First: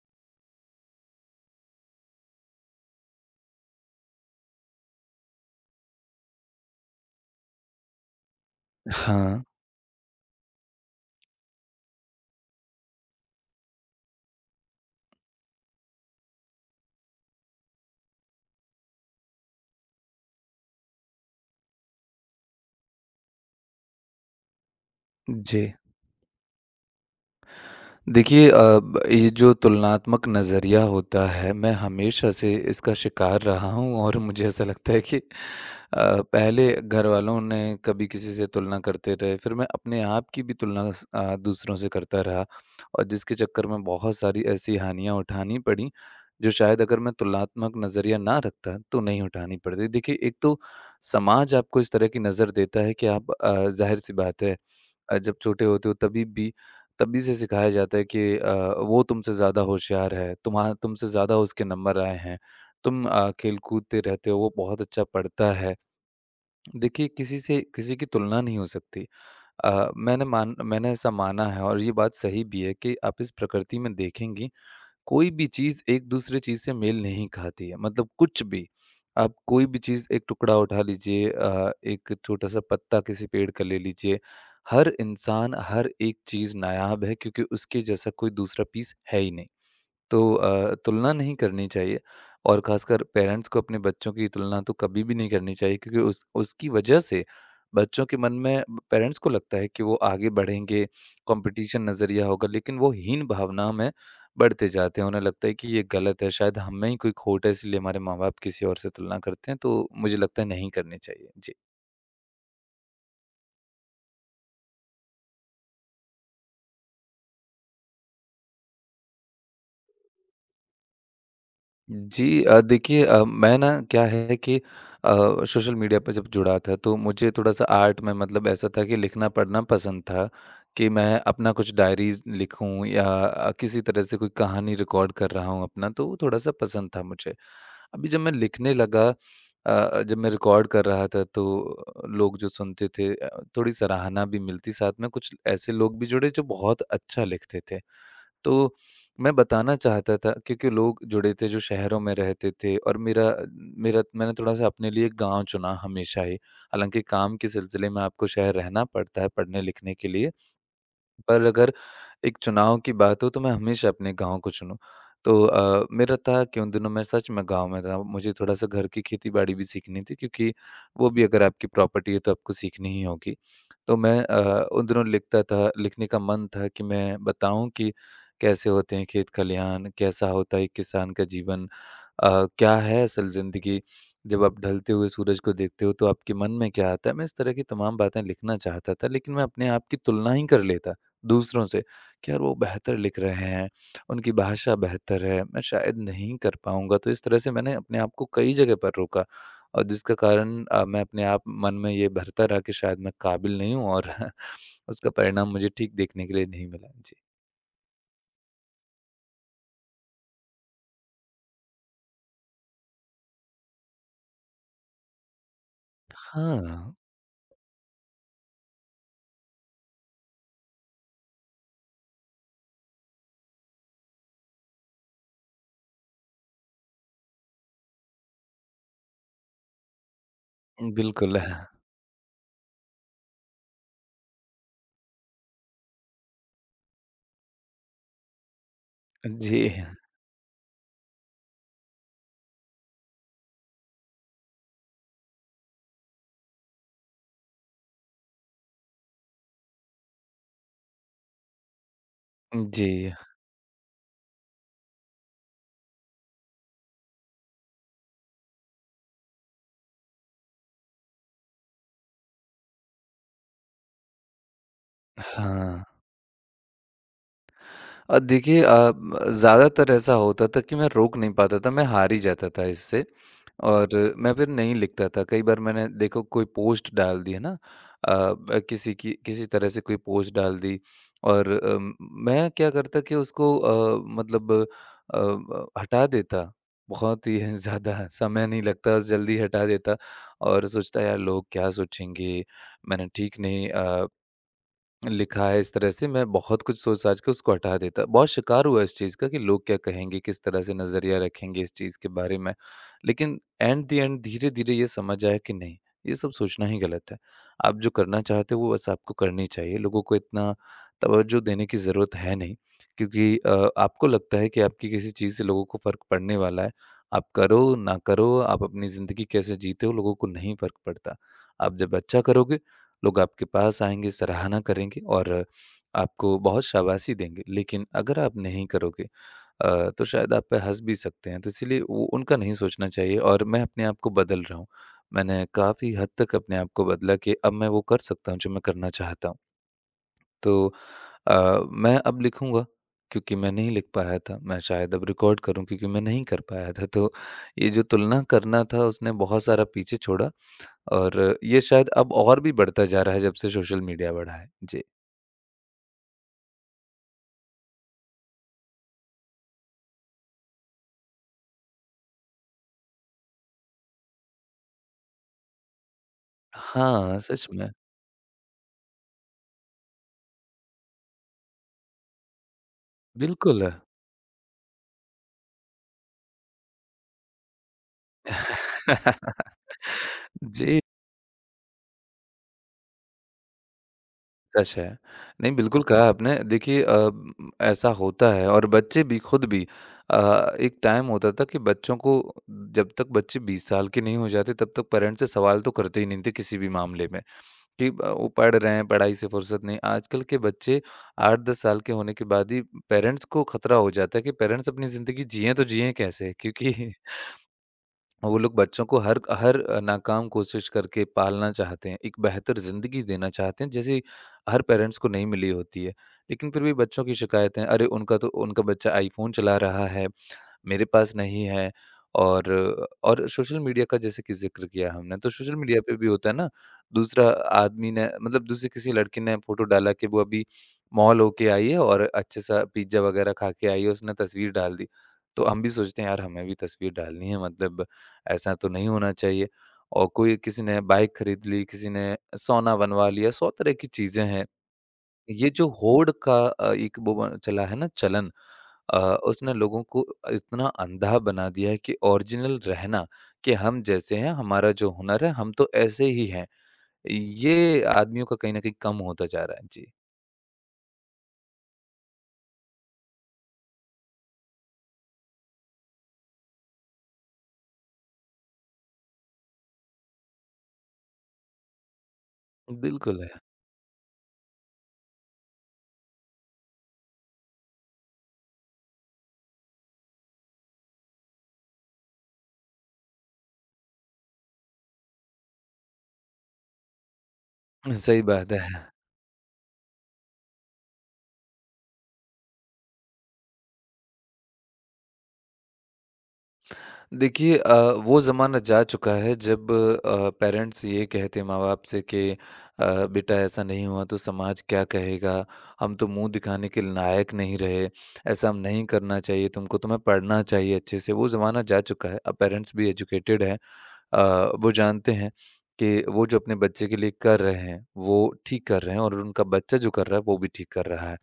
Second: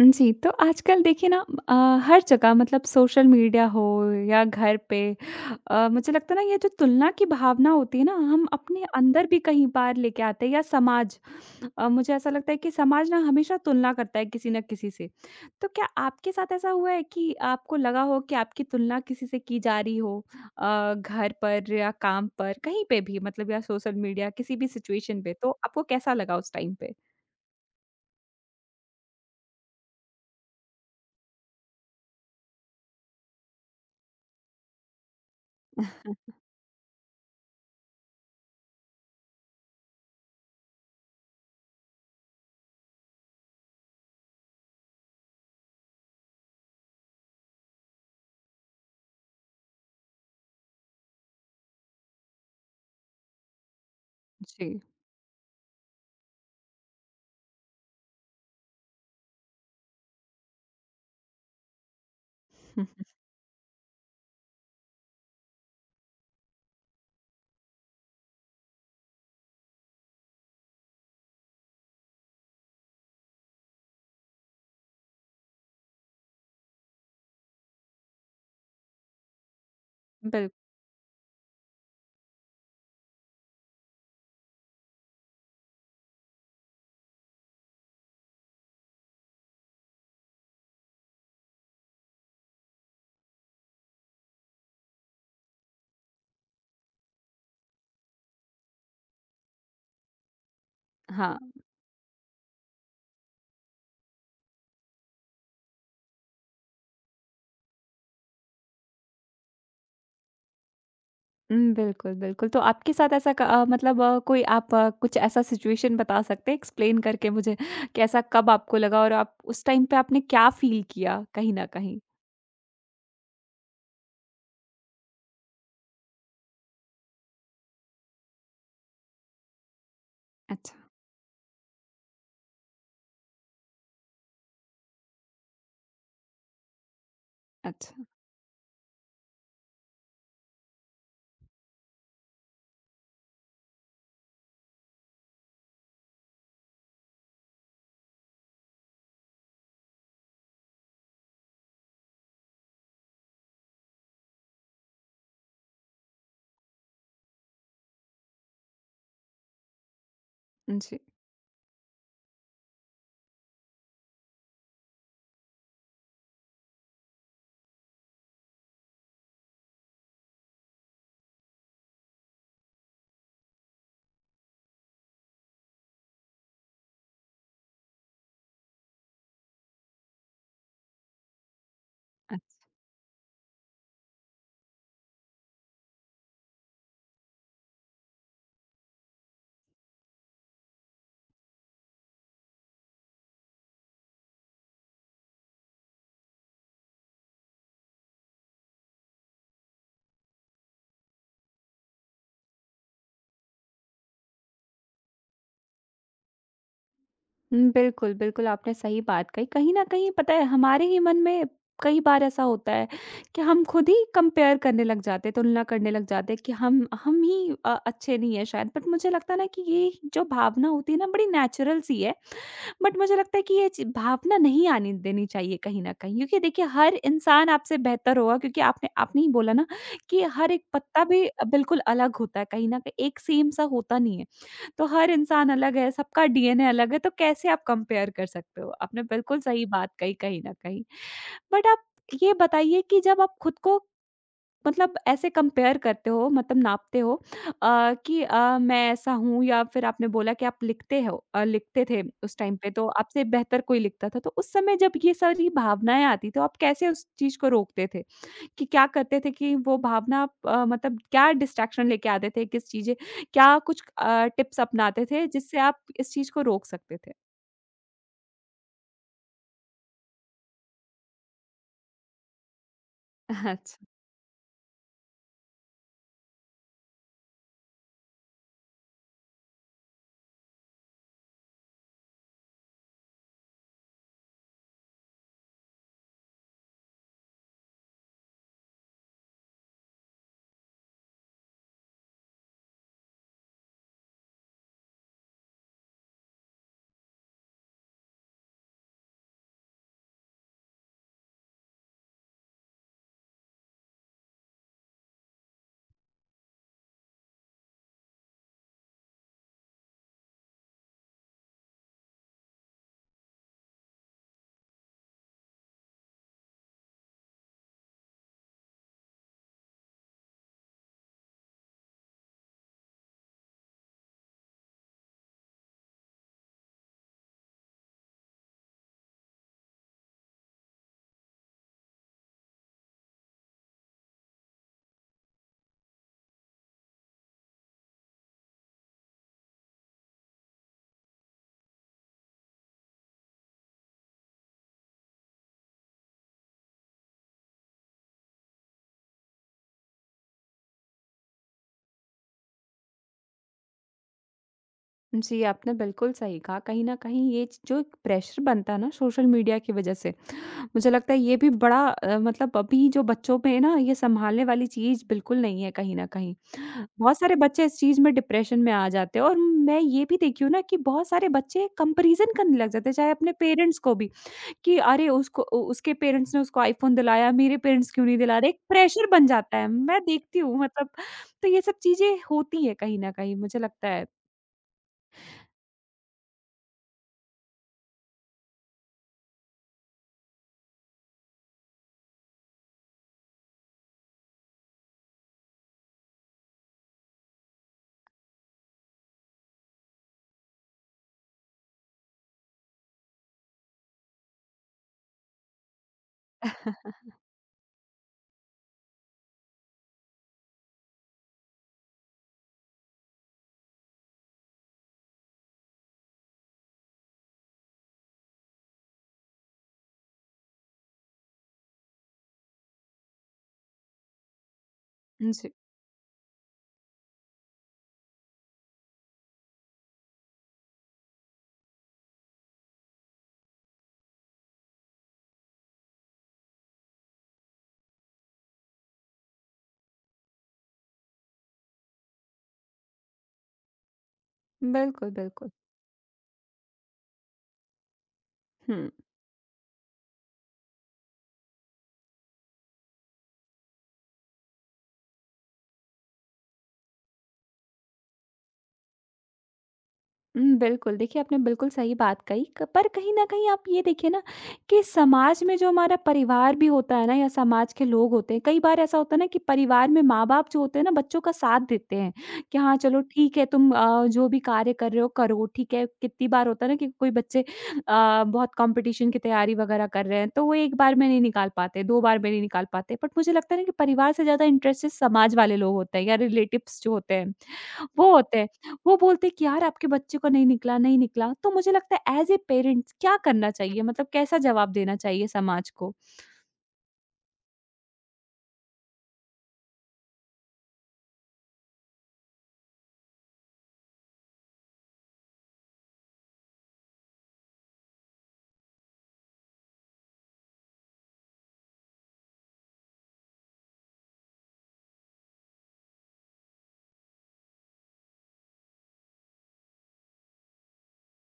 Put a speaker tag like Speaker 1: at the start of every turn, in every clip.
Speaker 1: जी, तो आजकल देखिए ना, हर जगह मतलब सोशल मीडिया हो या घर पे। मुझे लगता है ना, ये जो तुलना की भावना होती है ना, हम अपने अंदर भी
Speaker 2: हाँ,
Speaker 1: कहीं बार लेके आते हैं या समाज। मुझे ऐसा लगता है कि समाज ना हमेशा तुलना करता है किसी ना किसी से। तो क्या आपके साथ ऐसा हुआ है कि आपको लगा हो कि आपकी तुलना किसी से की जा रही हो? घर पर या काम पर कहीं पे भी, मतलब या सोशल मीडिया, किसी भी सिचुएशन पे, तो
Speaker 2: जी।
Speaker 1: आपको कैसा लगा उस टाइम पे?
Speaker 2: देखिए ब ये जो तुलनात्मक नज़रिया होता है, मैं हमेशा से इसका शिकार रहा हूँ और मुझे ऐसा लगता है कि पहले घरवालों ने कभी किसी से तुलना करते रहे, फिर मैं अपने आप की भी तुलना दूसरों से करता रहा और जिसके चक्कर में बहुत सारी ऐसी हानियाँ उठानी पड़ी, जो शायद अगर मैं तुलनात्मक नज़रिया ना रखता, तो नहीं उठानी पड़ती। देखिए, एक तो समाज आपको इस तरह की नज़र देता है कि आप ज़ाहिर-सी बात है
Speaker 1: जी।
Speaker 2: जब छोटे होते हो तभी भी तभी से सिखाया जाता है कि वो तुमसे ज़्यादा होशियार है, तुम्हा तुमसे ज़्यादा उसके नंबर आए हैं, तुम खेल कूदते रहते हो, वो बहुत अच्छा पढ़ता है। देखिए किसी से किसी की तुलना नहीं हो सकती। मैंने ऐसा माना है और ये बात सही भी है कि आप इस प्रकृति में देखेंगी कोई भी चीज़ एक-दूसरे चीज़ से मेल नहीं खाती है, मतलब कुछ भी। आप कोई भी चीज़ एक
Speaker 1: बिल
Speaker 2: टुकड़ा उठा लीजिए एक छोटा-सा पत्ता किसी पेड़ का ले लीजिए, हर इंसान, हर एक चीज़ नायाब है क्योंकि उसके जैसा कोई दूसरा पीस है ही नहीं। तो तुलना नहीं करनी चाहिए और ख़ासकर पेरेंट्स को अपने बच्चों की तुलना तो कभी भी नहीं करनी चाहिए क्योंकि उस उसकी वजह से बच्चों के मन में पेरेंट्स को लगता है कि वो आगे बढ़ेंगे,
Speaker 1: हाँ।
Speaker 2: कंपटीशन नज़रिया होगा, लेकिन वो हीन भावना में बढ़ते जाते हैं। उन्हें लगता है कि ये गलत है, शायद हम में ही कोई खोट है, इसलिए हमारे माँ-बाप किसी और से तुलना करते हैं, तो मुझे लगता है नहीं करनी चाहिए। जी।
Speaker 1: हुँ, बिल्कुल, बिल्कुल। तो आपके साथ ऐसा मतलब, कोई आप कुछ ऐसा सिचुएशन बता सकते हैं एक्सप्लेन करके मुझे कि ऐसा कब आपको लगा, और आप उस टाइम पे आपने क्या फ़ील किया कहीं न कहीं?
Speaker 2: देखिए मैं ना क्या है कि सोशल मीडिया पर जब जुड़ा था तो मुझे थोड़ा-सा आर्ट में मतलब ऐसा था कि लिखना पढ़ना पसंद था,
Speaker 1: अच्छा।
Speaker 2: कि मैं अपना कुछ डायरीज़ लिखूँ या किसी तरह से कोई कहानी रिकॉर्ड कर रहा हूँ अपना, तो वो थोड़ा-सा पसंद था मुझे।
Speaker 1: अच्छा।
Speaker 2: अभी जब मैं लिखने लगा जब मैं रिकॉर्ड कर रहा था तो लोग जो सुनते थे थोड़ी सराहना भी मिलती, साथ में कुछ ऐसे लोग भी जुड़े जो बहुत अच्छा लिखते थे। तो मैं बताना चाहता था क्योंकि लोग जुड़े थे जो शहरों में रहते थे और मेरा मेरा मैंने थोड़ा-सा अपने लिए गाँव चुना हमेशा ही। हालाँकि काम के सिलसिले में आपको शहर रहना पड़ता है पढ़ने-लिखने के लिए।
Speaker 1: जी।
Speaker 2: पर अगर एक चुनाव की बात हो तो मैं हमेशा अपने गाँव को चुनूँ। तो मेरा था कि उन दिनों मैं सच में गाँव में था। मुझे थोड़ा-सा घर की खेती-बाड़ी भी सीखनी थी क्योंकि वो भी अगर आपकी प्रॉपर्टी है तो आपको सीखनी ही होगी। तो मैं उन दिनों लिखता था लिखने का मन था कि मैं बताऊँ कि कैसे होते हैं खेत खलिहान, कैसा होता है एक किसान का जीवन।
Speaker 1: अ,
Speaker 2: अ, क्या है असल ज़िंदगी? जब आप ढलते हुए सूरज को देखते हो, तो आपके मन में क्या आता है? मैं इस तरह की तमाम बातें लिखना चाहता था, लेकिन मैं अपने आप की तुलना ही कर लेता दूसरों से कि यार वो बेहतर लिख रहे हैं, उनकी भाषा बेहतर है, मैं शायद नहीं कर पाऊँगा। तो इस तरह से मैंने अपने आप को कई जगह पर रोका और जिसका कारण मैं अपने आप मन में ये भरता रहा कि शायद मैं काबिल नहीं हूँ और उसका परिणाम मुझे ठीक देखने के लिए नहीं मिला। जी।
Speaker 1: हुँ, बिल्कुल, बिल्कुल आपने सही बात कही। कहीं न कहीं पता है, हमारे ही मन में कई बार ऐसा होता है कि हम खुद ही कंपेयर करने लग जाते हैं, तुलना करने लग जाते हैं कि
Speaker 2: हाँ,
Speaker 1: हम ही अच्छे नहीं हैं शायद। बट मुझे लगता है ना कि ये जो भावना होती है ना, बड़ी नेचुरल सी है। बट मुझे लगता है कि ये चि भावना नहीं आने देनी चाहिए कहीं न कहीं, क्योंकि देखिए हर इंसान आपसे बेहतर होगा, क्योंकि आपने आपने ही बोला ना कि हर एक पत्ता भी
Speaker 2: बिल्कुल।
Speaker 1: बिल्कुल अलग होता है कहीं न कहीं, एक सेम सा होता नहीं है। तो हर इंसान अलग है, सबका डीएनए अलग है, तो कैसे आप कंपेयर कर सकते हो? आपने बिल्कुल
Speaker 2: जी,
Speaker 1: सही बात कही कहीं न कहीं। बट आप ये बताइए कि जब आप खुद को, मतलब ऐसे कंपेयर करते हो, मतलब नापते हो, कि मैं ऐसा हूँ, या फिर आपने बोला कि आप लिखते हो, लिखते थे उस टाइम पे, तो
Speaker 2: जी।
Speaker 1: आपसे बेहतर कोई लिखता था। तो उस समय जब ये सारी भावनाएँ आती तो आप कैसे उस चीज़ को रोकते थे? कि क्या करते थे कि वो भावना आप मतलब क्या डिस्ट्रैक्शन लेके आते थे? किस चीज़ें, क्या कुछ टिप्स अपनाते थे जिससे आप
Speaker 2: हाँ।
Speaker 1: इस चीज़ को रोक सकते थे?
Speaker 2: देखिए अ, म ज़्यादातर ऐसा होता था कि मैं रोक नहीं पाता था, मैं हार ही जाता था इससे
Speaker 1: अच्छा।
Speaker 2: और मैं फिर नहीं लिखता था। कई बार मैंने देखो कोई पोस्ट डाल दी है ना ब किसी की किसी तरह से कोई पोस्ट डाल दी और अ, म मैं क्या करता कि उसको मतलब ब हटा देता। बहुत ही ज़्यादा समय नहीं लगता, जल्दी हटा देता और सोचता यार लोग क्या सोचेंगे? मैंने ठीक नहीं लिखा है इस तरह से मैं बहुत कुछ सोच-साच के उसको हटा देता। बहुत शिकार हुआ इस चीज़ का कि लोग क्या कहेंगे, किस तरह से नज़रिया रखेंगे इस चीज़ के बारे में। लेकिन एट द एंड धीरे-धीरे ये समझ आया कि नहीं, ये सब सोचना ही गलत है। आप जो करना चाहते हो वो बस आपको करनी चाहिए। लोगों को इतना तवज्जो देने की ज़रूरत है नहीं क्योंकि आपको लगता है कि आपकी किसी चीज़ से लोगों को फ़र्क पड़ने वाला है। आप करो, ना करो, आप अपनी ज़िंदगी कैसे जीते हो लोगों को नहीं फ़र्क पड़ता। आप जब अच्छा करोगे लोग आपके पास आएँगे, सराहना करेंगे और आपको बहुत शाबाशी देंगे। लेकिन अगर आप नहीं करोगे तो शायद आप पे हँस भी सकते हैं। तो इसीलिए वो उनका नहीं सोचना चाहिए और मैं अपने आप को बदल रहा हूँ। मैंने काफ़ी हद तक अपने आप को बदला कि अब मैं वो कर सकता हूँ जो मैं करना चाहता हूँ। तो अ, मैं अब लिखूँगा क्योंकि मैं नहीं लिख पाया था। मैं शायद अब रिकॉर्ड करूँ क्योंकि मैं नहीं कर पाया था। तो ये जो तुलना करना था उसने बहुत सारा पीछे छोड़ा और ये शायद अब और भी बढ़ता जा रहा है जब से सोशल मीडिया बढ़ा है। जी।
Speaker 1: जी, आपने बिल्कुल सही कहा। कहीं न कहीं ये च जो एक प्रेशर बनता है ना सोशल मीडिया की वज़ह से, मुझे लगता है ये भी बड़ा, मतलब अभी जो बच्चों में है ना, ये सँभालने वाली चीज़ बिल्कुल नहीं है कहीं न कहीं।
Speaker 2: हाँ,
Speaker 1: बहुत सारे
Speaker 2: सच
Speaker 1: बच्चे
Speaker 2: में।
Speaker 1: इस चीज़ में डिप्रेशन में आ जाते हैं, और मैं ये भी देखी हूँ ना कि बहुत सारे बच्चे कंपैरिज़न करने लग जाते हैं, चाहे अपने
Speaker 2: बिल्कुल।
Speaker 1: पेरेंट्स को भी, कि अरे उसको उ उसके पेरेंट्स ने उसको आईफ़ोन दिलाया, मेरे पेरेंट्स क्यों नहीं दिला रहे? एक प्रेशर बन जाता है। मैं देखती हूँ,
Speaker 2: जी,
Speaker 1: मतलब, तो ये सब चीज़ें होती हैं कहीं न कहीं, मुझे लगता है।
Speaker 2: सच है। नहीं, बिल्कुल कहा आपने। देखिए ऐसा होता है और बच्चे भी खुद भी अ, एक टाइम होता था कि बच्चों को जब तक बच्चे 20 साल के नहीं हो जाते तब तक पेरेंट्स से सवाल तो करते ही नहीं थे किसी भी मामले में। कि ब वो पढ़ रहे हैं, पढ़ाई से फुर्सत नहीं। आजकल के बच्चे 8-10 साल के होने के बाद ही पेरेंट्स को खतरा हो जाता है कि पेरेंट्स अपनी ज़िंदगी जिएँ तो जिएँ कैसे? क्योंकि वो लोग बच्चों को हर हर नाकाम कोशिश करके पालना चाहते हैं, एक बेहतर ज़िंदगी देना चाहते हैं, जैसे हर पेरेंट्स को नहीं मिली होती है। लेकिन फिर भी बच्चों की शिकायतें, "अरे! उनका तो उनका बच्चा आईफ़ोन चला रहा है।" मेरे पास नहीं है और और सोशल मीडिया का जैसे कि ज़िक्र किया हमने, तो
Speaker 1: जी,
Speaker 2: सोशल मीडिया पे भी होता है ना, दूसरा आदमी ने मतलब दूसरी किसी लड़की ने फ़ोटो डाला कि वो अभी मॉल होके आई है और अच्छा-सा पिज़्ज़ा वगैरह खा के आई है, उसने तस्वीर डाल दी। तो हम भी सोचते हैं, यार हमें भी तस्वीर डालनी है, मतलब ऐसा तो नहीं होना चाहिए। और कोई किसी ने बाइक खरीद ली, किसी ने सोना बनवा लिया, 100 तरह की चीज़ें हैं
Speaker 1: बिल्कुल,
Speaker 2: ये
Speaker 1: बिल्कुल।
Speaker 2: जो होड़ का एक वो ब चला है ना चलन
Speaker 1: हुँ।
Speaker 2: अ, उसने लोगों को इतना अंधा बना दिया है कि ओरिजिनल रहना कि हम जैसे हैं, हमारा जो हुनर है, हम तो ऐसे ही हैं। ये आदमियों का कहीं न कहीं कम होता जा रहा है। जी,
Speaker 1: हुँ, बिल्कुल। देखिए, आपने बिल्कुल सही बात कही, क पर कहीं न कहीं आप ये देखिए ना कि समाज में जो हमारा परिवार भी होता है ना, या समाज के लोग होते हैं, कई बार ऐसा होता है ना कि परिवार में माँ-बाप जो होते हैं ना, बच्चों का साथ देते हैं कि हाँ, चलो
Speaker 2: बिल्कुल है।
Speaker 1: ठीक है, तुम जो भी कार्य कर रहे हो करो, ठीक है। कितनी बार होता है ना कि कोई बच्चे बहुत कॉम्पिटिशन की तैयारी वगैरह कर रहे हैं, तो वो 1 बार में नहीं निकाल पाते, 2 बार में नहीं निकाल पाते। बट मुझे लगता है ना कि परिवार से ज़्यादा इंटरेस्टेड समाज वाले लोग होते हैं, या रिलेटिव्स जो होते हैं। वो
Speaker 2: सही
Speaker 1: होते हैं।
Speaker 2: बात है।
Speaker 1: वो बोलते हैं कि यार, आपके बच्चे को नहीं निकला, नहीं निकला। तो मुझे लगता है एज़ ए पेरेंट्स क्या करना चाहिए? मतलब कैसा जवाब देना चाहिए समाज को?
Speaker 2: देखिए वो ज़माना जा चुका है जब पेरेंट्स ये कहते माँ बाप से कि बेटा ऐसा नहीं हुआ तो समाज क्या कहेगा हम तो मुंह दिखाने के लायक नहीं रहे ऐसा हम नहीं करना चाहिए तुमको तुम्हें पढ़ना चाहिए अच्छे से वो ज़माना जा चुका है अब पेरेंट्स भी एजुकेटेड हैं वो जानते हैं कि वो जो अपने बच्चे के लिए कर रहे हैं वो ठीक कर रहे हैं और उनका बच्चा जो कर रहा है वो भी ठीक कर रहा है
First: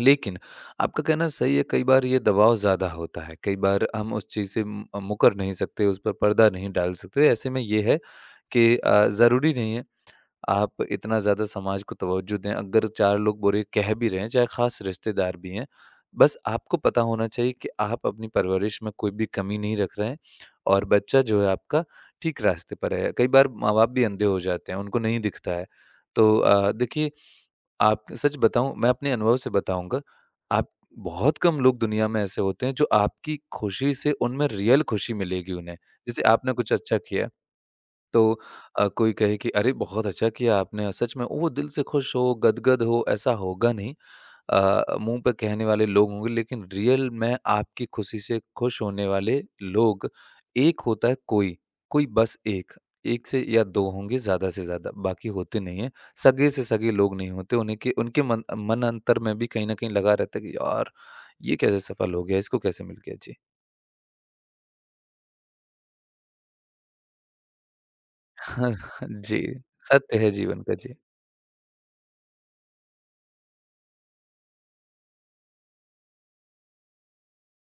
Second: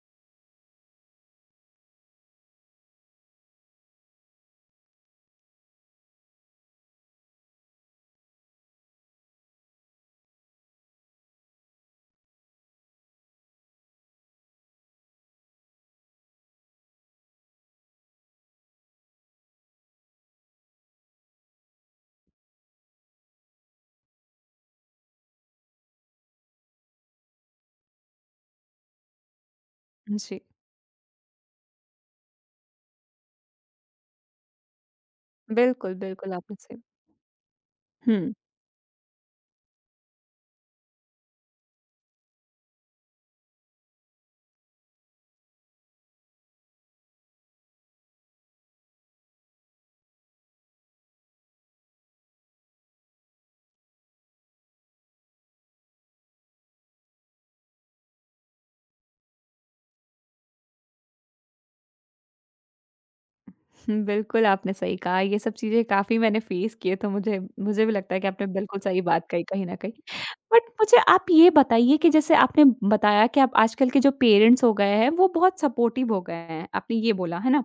Speaker 2: लेकिन आपका कहना सही है, कई बार ये दबाव ज़्यादा होता है। कई बार हम उस चीज़ से म मुकर नहीं सकते, उस पर पर्दा नहीं डाल सकते। ऐसे में ये है कि ज़रूरी नहीं है आप इतना ज़्यादा समाज को तवज्जो दें। अगर 4 लोग बुरे कह भी रहे हैं, चाहे ख़ास रिश्तेदार भी हैं, बस आपको पता होना चाहिए कि आप अपनी परवरिश में कोई भी कमी नहीं रख रहे हैं और बच्चा जो है आपका ठीक रास्ते पर है। कई बार माँ-बाप भी अंधे हो जाते हैं, उनको नहीं दिखता है। तो देखिए आप सच बताऊँ मैं अपने अनुभव से बताऊँगा,
Speaker 1: जी।
Speaker 2: आप बहुत कम लोग दुनिया में ऐसे होते हैं जो आपकी खुशी से उनमें रियल खुशी मिलेगी उन्हें।
Speaker 1: बिल्कुल,
Speaker 2: जैसे
Speaker 1: बिल्कुल
Speaker 2: आपने
Speaker 1: आपने
Speaker 2: कुछ
Speaker 1: सही।
Speaker 2: अच्छा किया तो
Speaker 1: हुँ।
Speaker 2: कोई कहे कि अरे! बहुत अच्छा किया आपने सच में वो दिल से खुश हो, गदगद हो, ऐसा होगा नहीं। मुँह पे कहने वाले लोग होंगे, लेकिन रियल में आपकी खुशी से खुश होने वाले लोग, एक होता है कोई, कोई बस एक, 1 से या 2 होंगे ज़्यादा से ज़्यादा, बाकी होते नहीं हैं। सगे से सगे लोग नहीं होते, उन्हें के उनके मन मन अंतर में भी कहीं न कहीं लगा रहता है कि यार, ये कैसे सफल हो गया, इसको कैसे मिल गया? जी।
Speaker 1: हुँ, बिल्कुल आपने सही कहा। ये सब चीज़ें काफ़ी मैंने फेस की है, तो मुझे मुझे भी लगता है कि आपने
Speaker 2: हाँ,
Speaker 1: बिल्कुल सही बात
Speaker 2: जी,
Speaker 1: कही कहीं न कहीं।
Speaker 2: सत्य है
Speaker 1: बट
Speaker 2: जीवन का। जी।
Speaker 1: मुझे आप ये बताइए कि जैसे आपने बताया कि आप आजकल के जो पेरेंट्स हो गए हैं, वो बहुत सपोर्टिव हो गए हैं, आपने ये बोला, है ना?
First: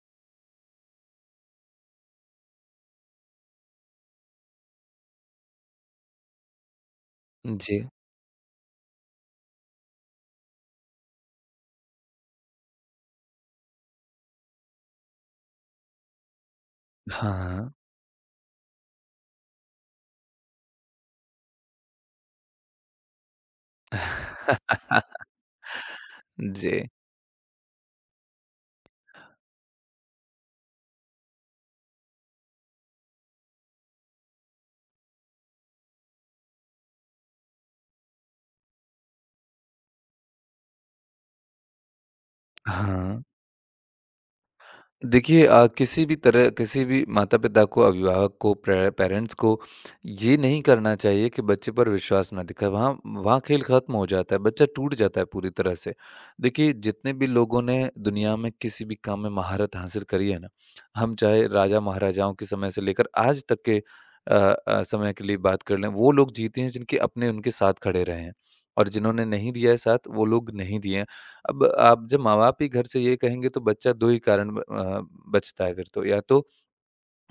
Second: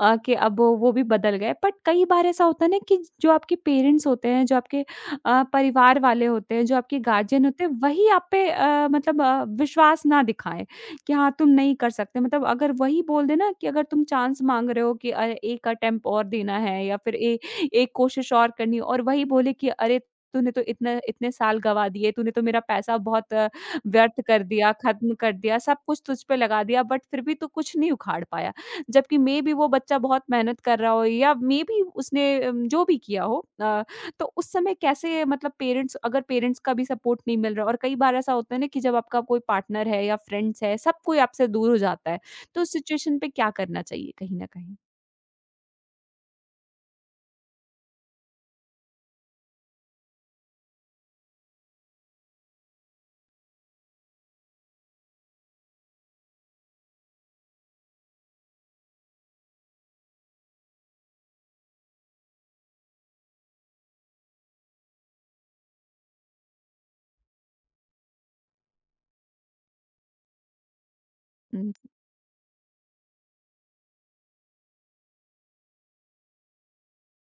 Speaker 1: कि अब वो भी बदल गए। बट कई बार ऐसा होता है ना कि जो आपके पेरेंट्स होते हैं, जो आपके परिवार वाले होते हैं, जो आपके गार्जियन होते हैं,
Speaker 2: जी।
Speaker 1: वही आप पे मतलब विश्वास ना दिखाएँ। कि हाँ, तुम नहीं कर सकते, मतलब अगर वही बोल देना, कि अगर तुम चांस माँग रहे हो कि अरे, 1 अटेम्प्ट और देना है, या फिर ए
Speaker 2: हाँ।
Speaker 1: एक कोशिश और करनी है, और वही बोले कि अरे, तूने तो इतना इतने साल गँवा दिए, तूने तो मेरा पैसा बहुत व्यर्थ कर दिया, ख़त्म कर दिया, सब कुछ तुझ पे लगा दिया,
Speaker 2: जी।
Speaker 1: बट फिर भी तू कुछ नहीं उखाड़ पाया। जबकि मे बी वो बच्चा बहुत मेहनत कर रहा हो, या मे बी उसने जो भी किया हो, तो उस समय कैसे, मतलब पेरेंट्स, अगर पेरेंट्स का भी सपोर्ट नहीं मिल रहा, और कई बार ऐसा होता है ना कि जब आपका कोई पार्टनर है या फ्रेंड्स है, सब कोई आपसे दूर हो जाता है, तो उस सिचुएशन
Speaker 2: हाँ।
Speaker 1: पे क्या करना चाहिए कहीं ना कहीं?
Speaker 2: देखिए, किसी भी तरह किसी भी माता-पिता को, अभिभावक को, प्रे पेरेंट्स को ये नहीं करना चाहिए कि बच्चे पर विश्वास ना दिखाएँ। वहाँ वहाँ खेल खत्म हो जाता है, बच्चा टूट जाता है पूरी तरह से। देखिए, जितने भी लोगों ने दुनिया में किसी भी काम में महारत हासिल करी है ना, हम चाहे राजा-महाराजाओं के समय से लेकर आज तक के अ समय के लिए बात कर लें, वो लोग जीते हैं जिनके अपने उनके साथ खड़े रहे हैं और जिन्होंने नहीं दिया है साथ, वो लोग नहीं दिए हैं। अब
Speaker 1: हुँ।
Speaker 2: आप जब माँ-बाप ही घर से ये कहेंगे तो बच्चा 2 ही कारण बचता है फिर तो। या तो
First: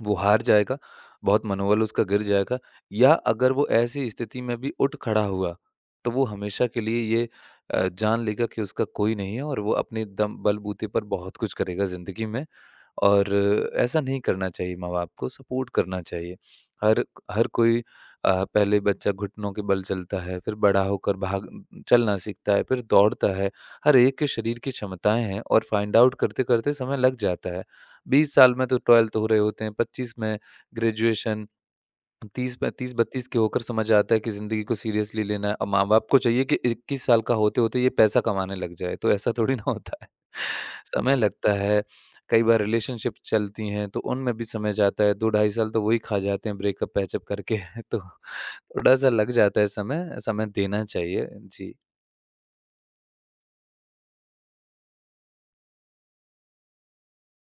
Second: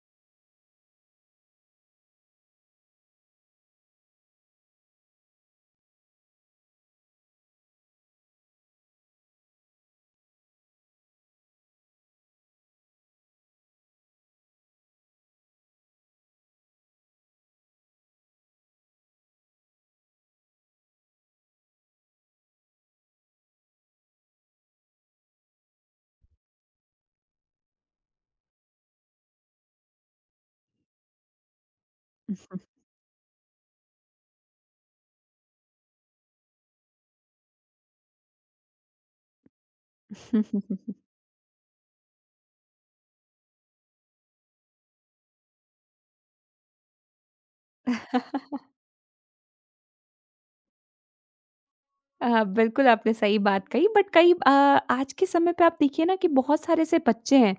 Speaker 2: वो हार जाएगा, बहुत मनोबल उसका गिर जाएगा, या अगर वो ऐसी स्थिति में भी उठ खड़ा हुआ, तो वो हमेशा के लिए ये जान लेगा कि उसका कोई नहीं है और वो अपने दम बलबूते पर बहुत कुछ करेगा ज़िंदगी में। और ऐसा नहीं करना चाहिए माँ-बाप को, सपोर्ट करना चाहिए। हर हर कोई, पहले बच्चा घुटनों के बल चलता है, फिर बड़ा होकर भाग चलना सीखता है, फिर दौड़ता है। हर एक के शरीर की क्षमताएँ हैं और फाइंड आउट करते-करते समय लग जाता है। 20 साल में तो 12th हो रहे होते हैं, 25 में ग्रेजुएशन, 30, 35, 32 के होकर समझ आता है कि ज़िंदगी को सीरियसली लेना है, और माँ-बाप को चाहिए कि 21 साल का होते-होते ये पैसा कमाने लग जाए, तो ऐसा थोड़ी ना होता है। समय लगता है, कई बार रिलेशनशिप चलती हैं, तो उनमें भी समय जाता है, 2 ढाई साल तो वही खा जाते हैं ब्रेकअप, पैचअप करके। तो थोड़ा-सा लग जाता है समय, समय देना चाहिए। जी।
Speaker 1: हाँ। बिल्कुल आपने सही बात कही। बट कई आज के समय पे आप देखिए ना कि बहुत सारे ऐसे बच्चे हैं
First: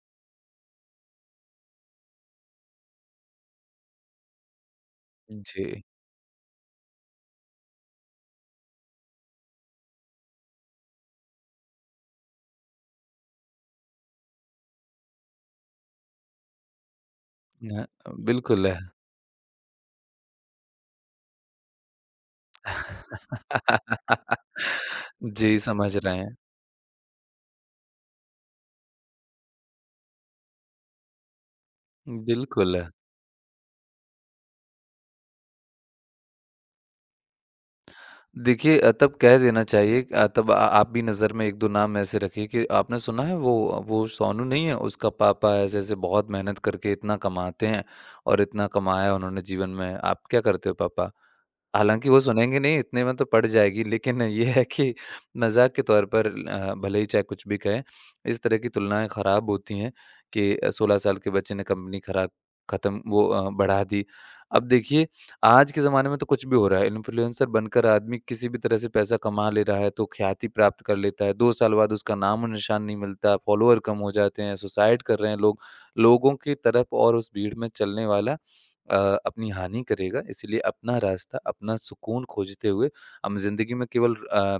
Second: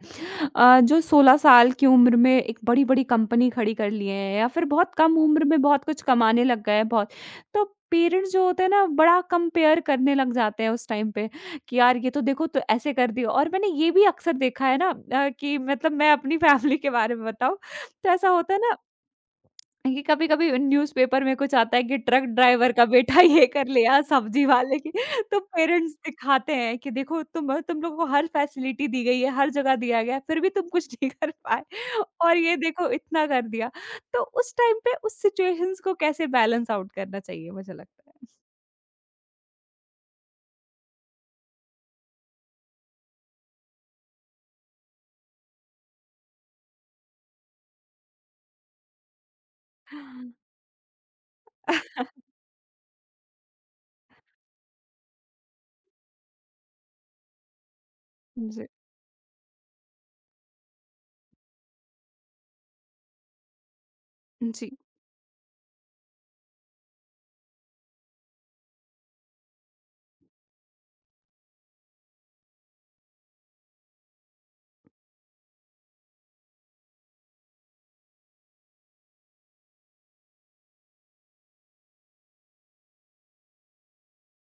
Speaker 1: जो 16 साल की उम्र में एक बड़ी-बड़ी कंपनी खड़ी कर लिए हैं, या फिर बहुत कम उम्र में
Speaker 2: जी।
Speaker 1: बहुत कुछ कमाने लग गए हैं, बहुत। तो पेरेंट्स जो होते हैं ना बड़ा कंपेयर करने लग जाते हैं उस टाइम पे कि यार ये तो देखो तो ऐसे कर दिया, और मैंने ये भी अक्सर देखा है ना कि मतलब मैं अपनी फैमिली के बारे में बताऊँ,
Speaker 2: हाँ,
Speaker 1: तो ऐसा होता है
Speaker 2: बिल्कुल।
Speaker 1: ना,
Speaker 2: है।
Speaker 1: ये कभी-कभी न्यूज़पेपर में कुछ आता है कि ट्रक ड्राइवर का बेटा ये कर लिया, सब्जी वाले की, तो
Speaker 2: जी,
Speaker 1: पेरेंट्स
Speaker 2: समझ रहे हैं।
Speaker 1: दिखाते हैं कि देखो तुम लोगों को हर फैसिलिटी दी गई है, हर जगह दिया गया है, फिर भी तुम कुछ नहीं कर पाए, और ये
Speaker 2: बिल्कुल।
Speaker 1: देखो इतना कर दिया। तो उस टाइम पे उस सिचुएशंस को कैसे बैलेंस आउट करना चाहिए मुझे लगता
Speaker 2: देखिए, तब कह देना चाहिए, तब आ आप भी नज़र में 1-2 नाम ऐसे रखिए कि आपने सुना है वो सोनू नहीं है, उसका पापा ऐसे-ऐसे बहुत मेहनत करके इतना कमाते हैं और इतना कमाया उन्होंने जीवन में, आप
Speaker 1: है?
Speaker 2: क्या करते हो पापा? हालाँकि वो सुनेंगे नहीं, इतने में तो पड़ जाएगी, लेकिन ये है कि मज़ाक के तौर पर, भले ही चाहे कुछ भी कहें, इस तरह
Speaker 1: जी।
Speaker 2: की तुलनाएँ खराब होती हैं कि 16 साल के बच्चे ने कंपनी खराब खत्म वो बढ़ा दी। अब
Speaker 1: जी।
Speaker 2: देखिए, आज के ज़माने में तो कुछ भी हो रहा है। इन्फ्लुएंसर बनकर आदमी किसी भी तरह से पैसा कमा ले रहा है, तो ख्याति प्राप्त कर लेता है। 2 साल बाद उसका नाम और निशान नहीं मिलता, फॉलोअर कम हो जाते हैं, सुसाइड कर रहे हैं लोग। लोगों की तरफ और उस भीड़ में चलने वाला अ, अपनी हानि करेगा। इसीलिए अपना रास्ता, अपना सुकून खोजते हुए हम ज़िंदगी में केवल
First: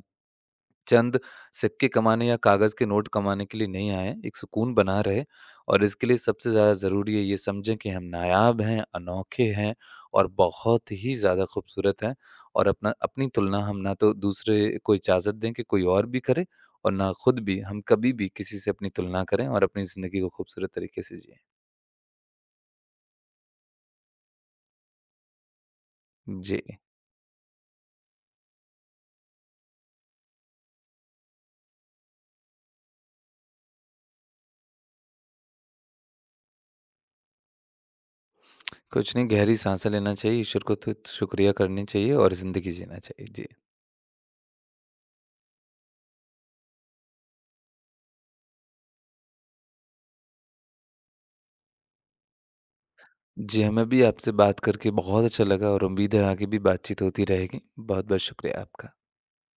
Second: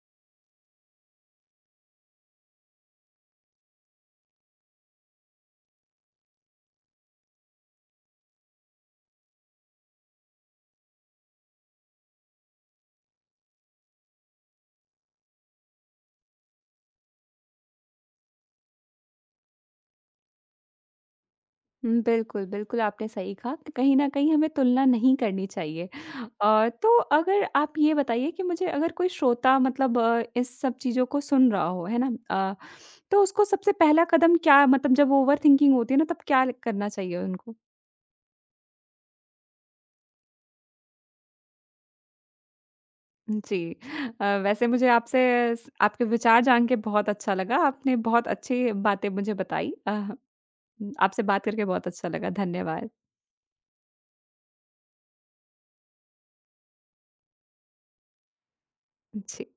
Speaker 2: चंद सिक्के कमाने या कागज़ के नोट कमाने के लिए नहीं आए हैं, एक सुकून बना रहे, और इसके लिए सबसे ज़्यादा ज़रूरी है ये समझें कि हम नायाब हैं, अनोखे हैं और बहुत ही ज़्यादा खूबसूरत हैं, और अपना अपनी तुलना हम ना तो दूसरे को इजाज़त दें कि कोई और भी करे, और ना खुद भी हम कभी भी किसी से अपनी तुलना करें और अपनी ज़िंदगी को खूबसूरत तरीके से जिएँ।
Speaker 1: हुँ, बिल्कुल, बिल्कुल आपने सही कहा कि कहीं न कहीं हमें तुलना नहीं करनी चाहिए।
Speaker 2: जी।
Speaker 1: तो अगर आप ये बताइए कि मुझे, अगर कोई श्रोता मतलब इस सब चीज़ों को सुन रहा हो, है ना? अ, तो उसको सबसे पहला कदम क्या, मतलब जब ओवरथिंकिंग होती है ना, तब क्या करना चाहिए उनको?
Speaker 2: कुछ नहीं, गहरी साँसें लेना चाहिए, ईश्वर को तो शुक्रिया करनी चाहिए और ज़िंदगी जीना चाहिए। जी।
Speaker 1: जी। वैसे मुझे आपसे स आपके विचार जान के बहुत अच्छा लगा। आपने बहुत अच्छी बातें मुझे बताई। आपसे बात करके बहुत अच्छा लगा। धन्यवाद।
Speaker 2: जी, हमें भी आपसे बात करके बहुत अच्छा लगा और उम्मीद है आगे भी बातचीत होती रहेगी। बहुत-बहुत शुक्रिया आपका।
Speaker 1: जी।